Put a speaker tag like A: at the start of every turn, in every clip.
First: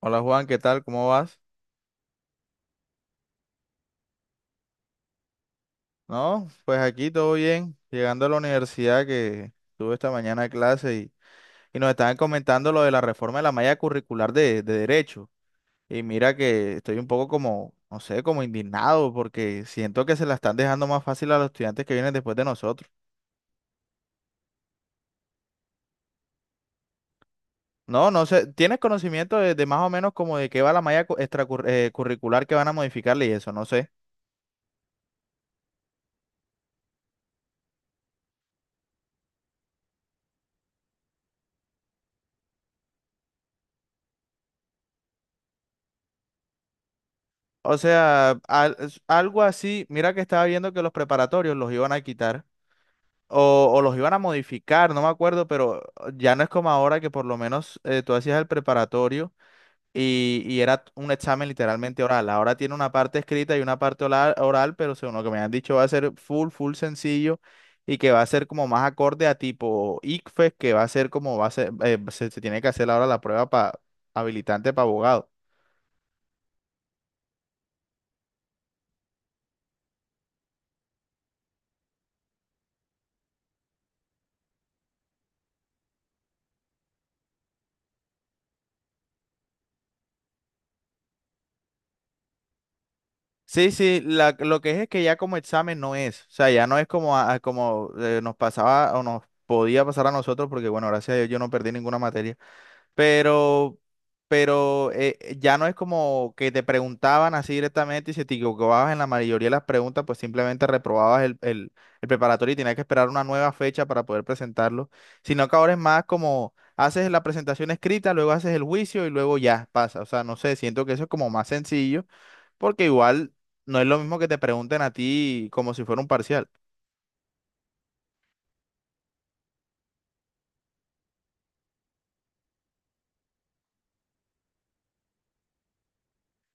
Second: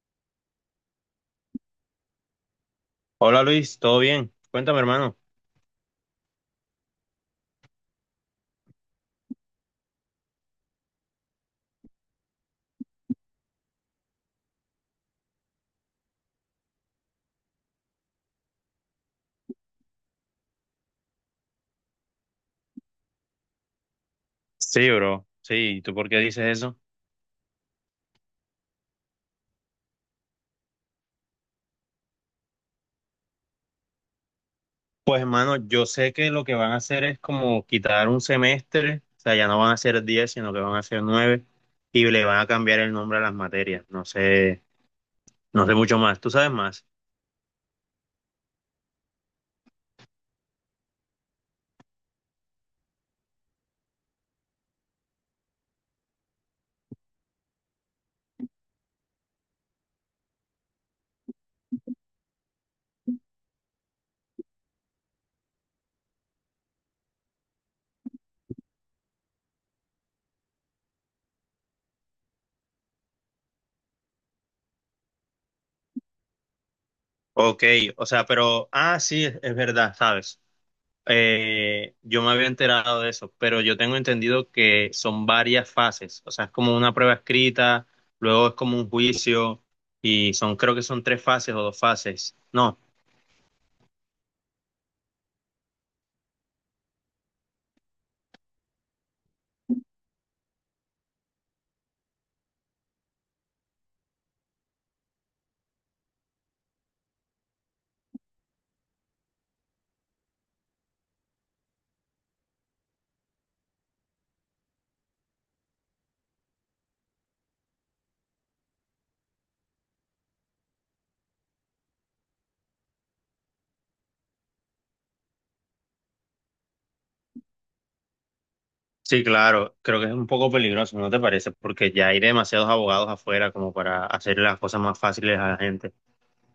A: Hola Juan, ¿qué tal? ¿Cómo vas?
B: Hola Luis, ¿todo bien? Cuéntame, hermano.
A: No, pues aquí todo bien, llegando a la universidad que tuve esta mañana clase y nos estaban comentando lo de la reforma de la malla curricular de derecho. Y mira que estoy un poco como, no sé, como indignado porque siento que se la están dejando más fácil a los estudiantes que vienen después de nosotros.
B: Sí, bro. Sí, ¿y tú por qué dices eso?
A: No, no sé, ¿tienes conocimiento de más o menos como de qué va la malla curricular que van a modificarle y eso? No sé.
B: Pues, hermano, yo sé que lo que van a hacer es como quitar un semestre, o sea, ya no van a ser 10 sino que van a ser 9 y le van a cambiar el nombre a las materias. No sé, no sé mucho más. ¿Tú sabes más?
A: O sea, algo así, mira que estaba viendo que los preparatorios los iban a quitar. O los iban a modificar, no me acuerdo, pero ya no es como ahora que por lo menos tú hacías el preparatorio y era un examen literalmente oral. Ahora tiene una parte escrita y una parte oral, pero según lo que me han dicho va a ser full sencillo y que va a ser como más acorde a tipo ICFES, que va a ser como va a ser, se tiene que hacer ahora la prueba habilitante para abogado.
B: Ok, o sea, pero, ah, sí, es verdad, ¿sabes? Yo me había enterado de eso, pero yo tengo entendido que son varias fases, o sea, es como una prueba escrita, luego es como un juicio y son, creo que son tres fases o dos fases. No,
A: Sí, sí, lo que es que ya como examen no es, o sea, ya no es como, nos pasaba o nos podía pasar a nosotros, porque bueno, gracias a Dios yo no perdí ninguna materia, pero, ya no es como que te preguntaban así directamente y si te equivocabas en la mayoría de las preguntas, pues simplemente reprobabas el preparatorio y tenías que esperar una nueva fecha para poder presentarlo, sino que ahora es más como haces la presentación escrita, luego haces el juicio y luego ya pasa, o sea, no sé, siento que eso es como más sencillo. Porque igual no es lo mismo que te pregunten a ti como si fuera un parcial.
B: sí, claro, creo que es un poco peligroso, ¿no te parece? Porque ya hay demasiados abogados afuera como para hacer las cosas más fáciles a la gente.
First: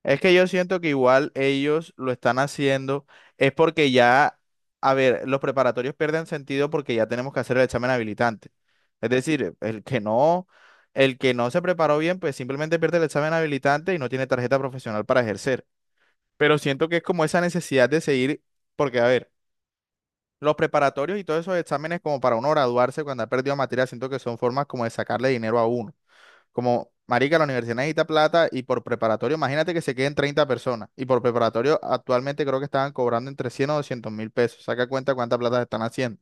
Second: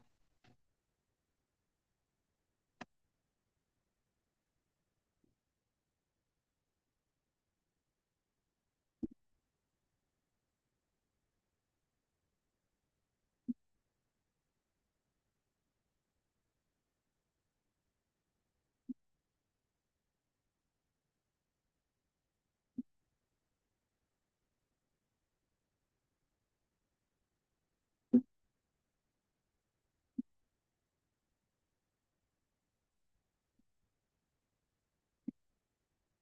A: Es que yo siento que igual ellos lo están haciendo, es porque ya, a ver, los preparatorios pierden sentido porque ya tenemos que hacer el examen habilitante. Es decir, el que no se preparó bien, pues simplemente pierde el examen habilitante y no tiene tarjeta profesional para ejercer. Pero siento que es como esa necesidad de seguir, porque a ver, los preparatorios y todos esos exámenes como para uno graduarse cuando ha perdido materia, siento que son formas como de sacarle dinero a uno. Como, marica, la universidad necesita plata y por preparatorio, imagínate que se queden 30 personas. Y por preparatorio, actualmente creo que estaban cobrando entre 100 o 200.000 pesos. Saca cuenta cuánta plata están haciendo.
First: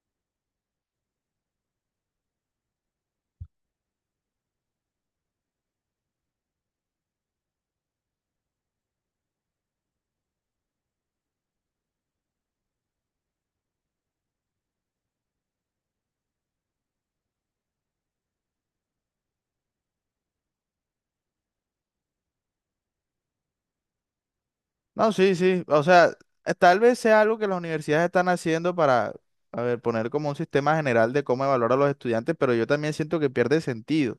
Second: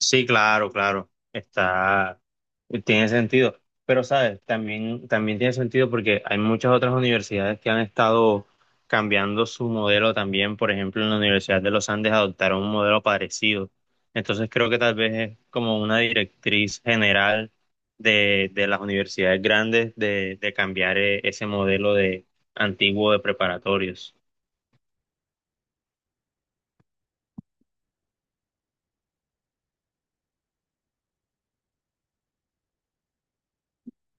B: Sí, claro, claro. Está, tiene sentido. Pero, ¿sabes? También, también tiene sentido porque hay muchas otras universidades que han estado cambiando su modelo también. Por ejemplo, en la Universidad de los Andes adoptaron un modelo parecido. Entonces, creo que tal vez es como una directriz general de las universidades grandes de cambiar ese modelo de antiguo de preparatorios.
A: No, sí, sí. O sea, tal vez sea algo que las universidades están haciendo para, a ver, poner como un sistema general de cómo evaluar a los estudiantes, pero yo también siento que pierde sentido.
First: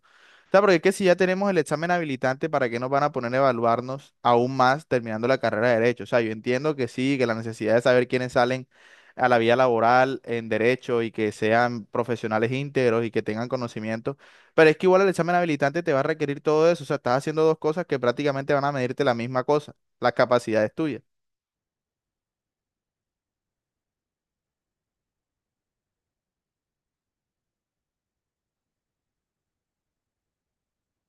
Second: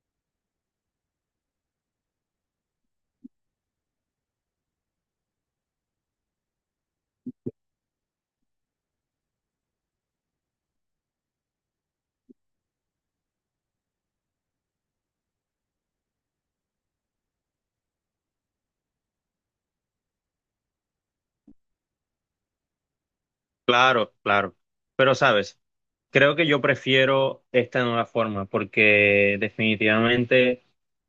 A: Sea, porque es que si ya tenemos el examen habilitante, ¿para qué nos van a poner a evaluarnos aún más terminando la carrera de Derecho? O sea, yo entiendo que sí, que la necesidad de saber quiénes salen a la vía laboral en Derecho y que sean profesionales íntegros y que tengan conocimiento, pero es que igual el examen habilitante te va a requerir todo eso. O sea, estás haciendo dos cosas que prácticamente van a medirte la misma cosa, las capacidades tuyas.
B: Claro, claro. Pero, ¿sabes? Creo que yo prefiero esta nueva forma porque definitivamente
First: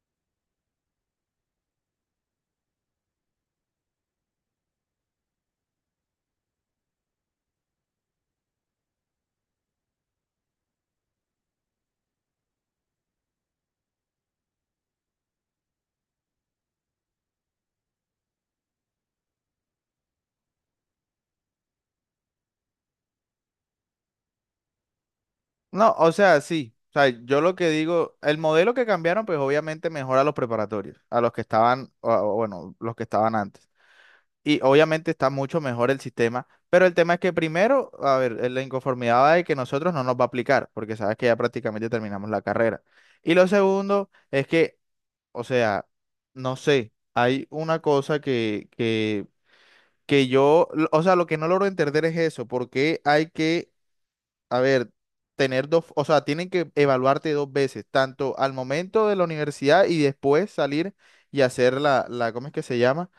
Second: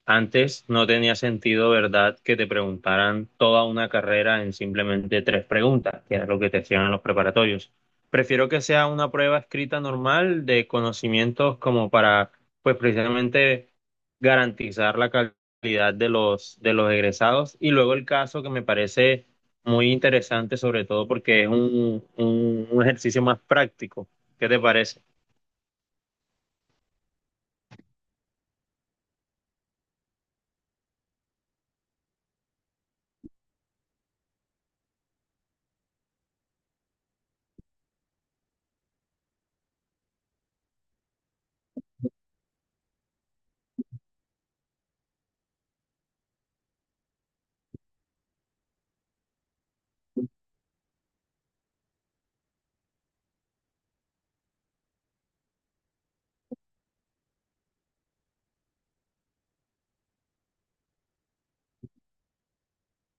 B: antes no tenía sentido, ¿verdad?, que te preguntaran toda una carrera en simplemente tres preguntas, que era lo que te hacían en los preparatorios. Prefiero que sea una prueba escrita normal de conocimientos como para, pues precisamente garantizar la calidad de los egresados. Y luego el caso que me parece muy interesante, sobre todo porque es un, un ejercicio más práctico. ¿Qué te parece?
A: No, o sea, sí. O sea, yo lo que digo, el modelo que cambiaron, pues obviamente mejora a los preparatorios, a los que estaban, o bueno, los que estaban antes. Y obviamente está mucho mejor el sistema, pero el tema es que primero, a ver, la inconformidad va de que nosotros no nos va a aplicar, porque sabes que ya prácticamente terminamos la carrera. Y lo segundo es que, o sea, no sé, hay una cosa que yo, o sea, lo que no logro entender es eso, porque hay que, a ver, tener dos, o sea, tienen que evaluarte dos veces, tanto al momento de la universidad y después salir y hacer ¿cómo es que se llama?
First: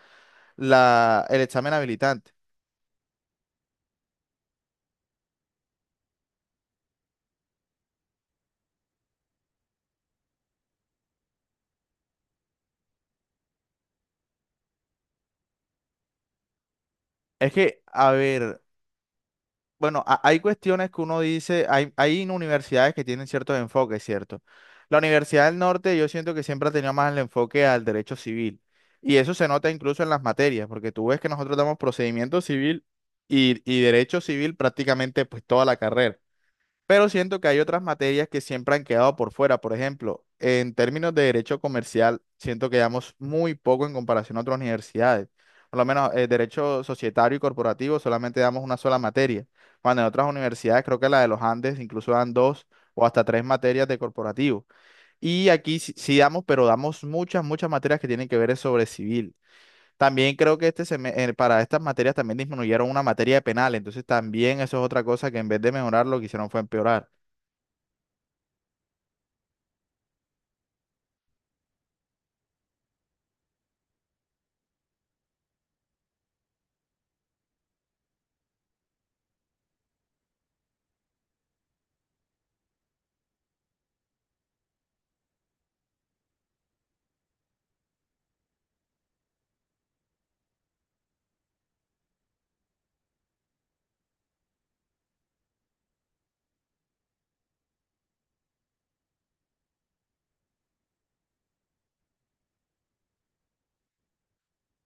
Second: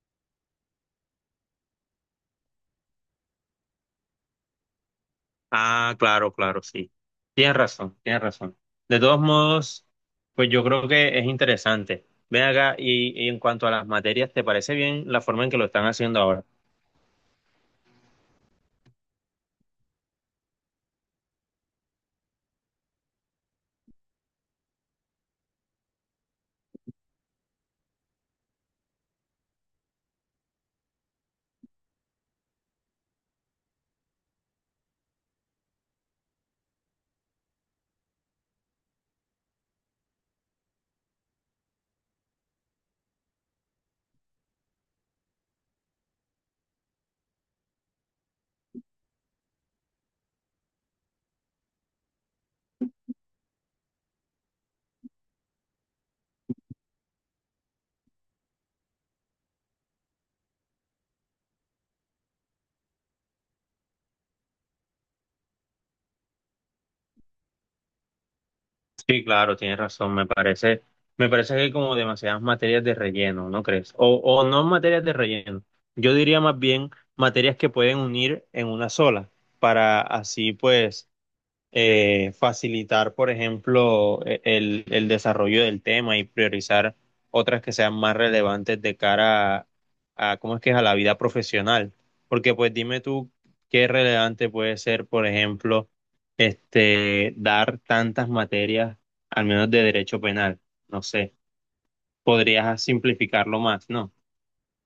A: La, el examen habilitante.
B: Ah, claro, claro, sí. Tienes razón, tienes razón. De todos modos, pues yo creo que es interesante. Ven acá, y en cuanto a las materias, ¿te parece bien la forma en que lo están haciendo ahora?
A: Es que, a ver, bueno, hay cuestiones que uno dice, hay universidades que tienen ciertos enfoques, ¿cierto? La Universidad del Norte yo siento que siempre ha tenido más el enfoque al derecho civil. Y eso se nota incluso en las materias, porque tú ves que nosotros damos procedimiento civil y derecho civil prácticamente pues toda la carrera. Pero siento que hay otras materias que siempre han quedado por fuera. Por ejemplo, en términos de derecho comercial, siento que llevamos muy poco en comparación a otras universidades. Por lo menos derecho societario y corporativo solamente damos una sola materia. Cuando en otras universidades, creo que la de los Andes, incluso dan dos o hasta tres materias de corporativo. Y aquí sí, sí damos, pero damos muchas materias que tienen que ver es sobre civil. También creo que para estas materias también disminuyeron una materia de penal. Entonces también eso es otra cosa que en vez de mejorar lo que hicieron fue empeorar.
B: Sí, claro, tienes razón. Me parece que hay como demasiadas materias de relleno, ¿no crees? O no materias de relleno. Yo diría más bien materias que pueden unir en una sola, para así pues facilitar, por ejemplo, el desarrollo del tema y priorizar otras que sean más relevantes de cara a, ¿cómo es que es?, a la vida profesional. Porque pues dime tú qué relevante puede ser, por ejemplo, este, dar tantas materias, al menos de derecho penal. No sé, podrías simplificarlo más, ¿no?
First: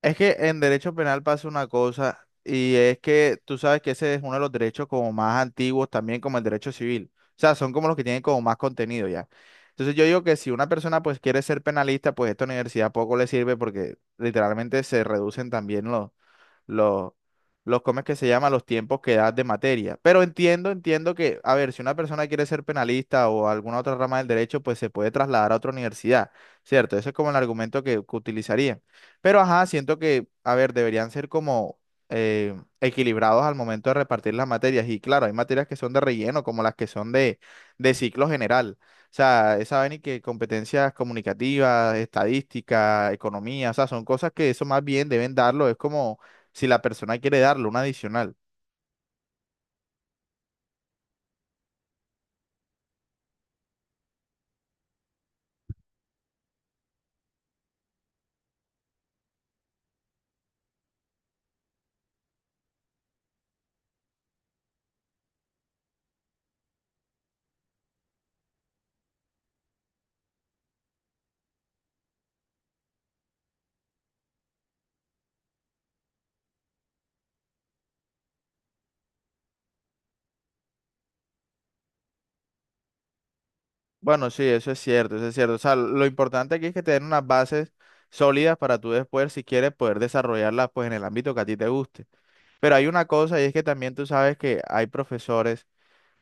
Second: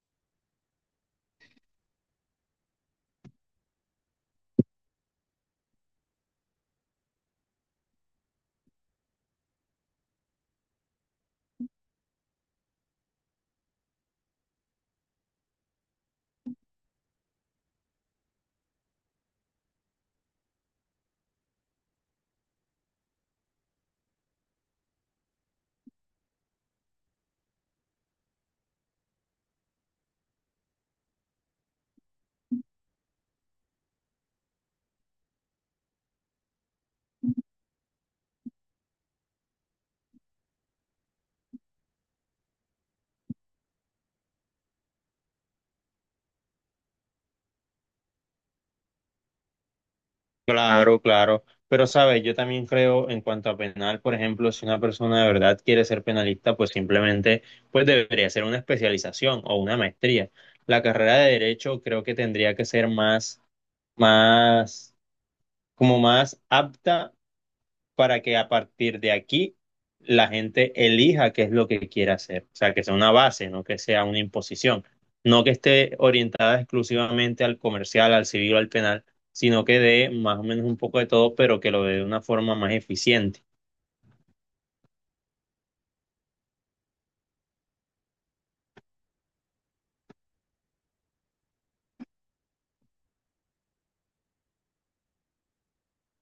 A: Es que en derecho penal pasa una cosa y es que tú sabes que ese es uno de los derechos como más antiguos también como el derecho civil. O sea, son como los que tienen como más contenido ya. Entonces yo digo que si una persona pues quiere ser penalista, pues esta universidad poco le sirve porque literalmente se reducen también los, ¿cómo es que se llama? Los tiempos que das de materia. Pero entiendo que, a ver, si una persona quiere ser penalista o alguna otra rama del derecho, pues se puede trasladar a otra universidad, ¿cierto? Ese es como el argumento que utilizarían. Pero, ajá, siento que, a ver, deberían ser como… eh, equilibrados al momento de repartir las materias y claro, hay materias que son de relleno como las que son de ciclo general, o sea, esa vaina y que competencias comunicativas, estadística, economía, o sea, son cosas que eso más bien deben darlo. Es como si la persona quiere darle una adicional.
B: Claro, claro. Pero, sabes, yo también creo en cuanto a penal, por ejemplo, si una persona de verdad quiere ser penalista, pues simplemente pues debería ser una especialización o una maestría. La carrera de derecho creo que tendría que ser más, más, como más apta para que a partir de aquí la gente elija qué es lo que quiere hacer. O sea, que sea una base, no que sea una imposición. No que esté orientada exclusivamente al comercial, al civil o al penal, sino que dé más o menos un poco de todo, pero que lo dé de una forma más eficiente.
A: Bueno, sí, eso es cierto, eso es cierto. O sea, lo importante aquí es que te den unas bases sólidas para tú después, si quieres, poder desarrollarlas pues en el ámbito que a ti te guste. Pero hay una cosa y es que también tú sabes que hay profesores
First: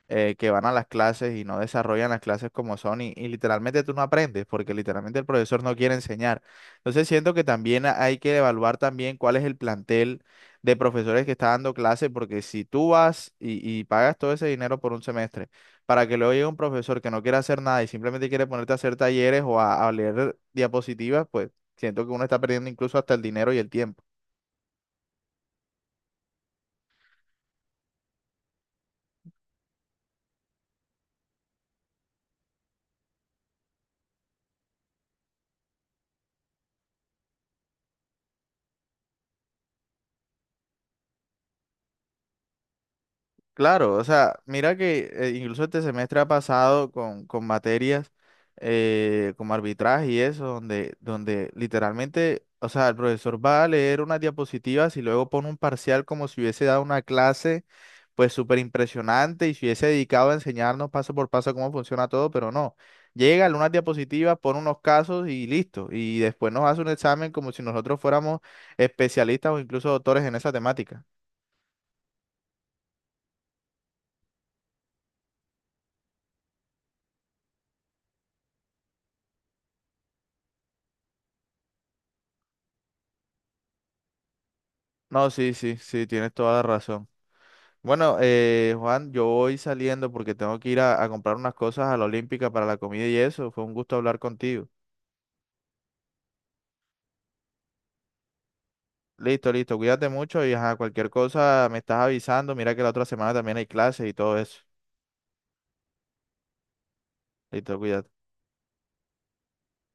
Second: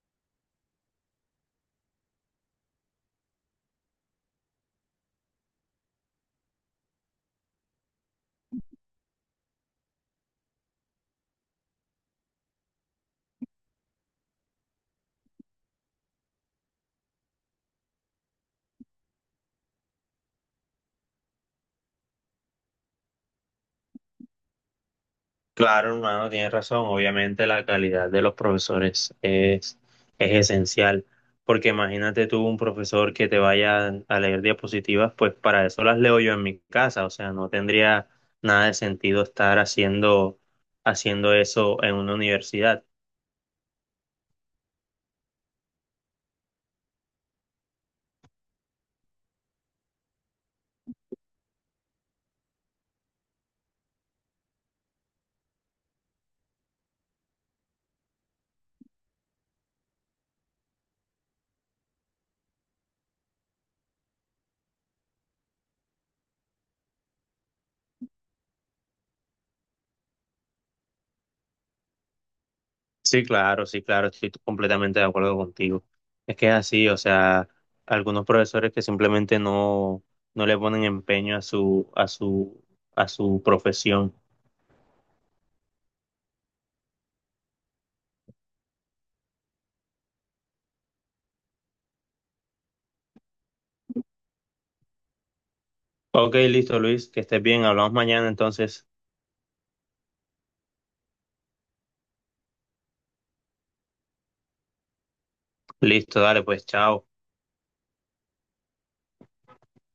A: que van a las clases y no desarrollan las clases como son y literalmente tú no aprendes porque literalmente el profesor no quiere enseñar. Entonces siento que también hay que evaluar también cuál es el plantel de profesores que está dando clases porque si tú vas y pagas todo ese dinero por un semestre para que luego llegue un profesor que no quiere hacer nada y simplemente quiere ponerte a hacer talleres o a leer diapositivas, pues siento que uno está perdiendo incluso hasta el dinero y el tiempo.
B: Claro, hermano, tienes razón. Obviamente la calidad de los profesores es esencial, porque imagínate tú un profesor que te vaya a leer diapositivas, pues para eso las leo yo en mi casa, o sea, no tendría nada de sentido estar haciendo, haciendo eso en una universidad.
A: Claro, o sea, mira que incluso este semestre ha pasado con materias como arbitraje y eso, donde literalmente, o sea, el profesor va a leer unas diapositivas y luego pone un parcial como si hubiese dado una clase, pues súper impresionante y se hubiese dedicado a enseñarnos paso por paso cómo funciona todo, pero no. Llega, lee unas diapositivas, pone unos casos y listo. Y después nos hace un examen como si nosotros fuéramos especialistas o incluso doctores en esa temática.
B: Sí, claro, sí, claro, estoy completamente de acuerdo contigo. Es que es así, o sea, algunos profesores que simplemente no, no le ponen empeño a su, a su, a su profesión.
A: No, sí, sí, sí, tienes toda la razón. Bueno, Juan, yo voy saliendo porque tengo que ir a comprar unas cosas a la Olímpica para la comida y eso. Fue un gusto hablar contigo.
B: Ok, listo, Luis, que estés bien, hablamos mañana entonces.
A: Listo, listo. Cuídate mucho y ajá, cualquier cosa me estás avisando. Mira que la otra semana también hay clases y todo eso.
B: Listo, dale, pues, chao.
A: Listo, cuídate.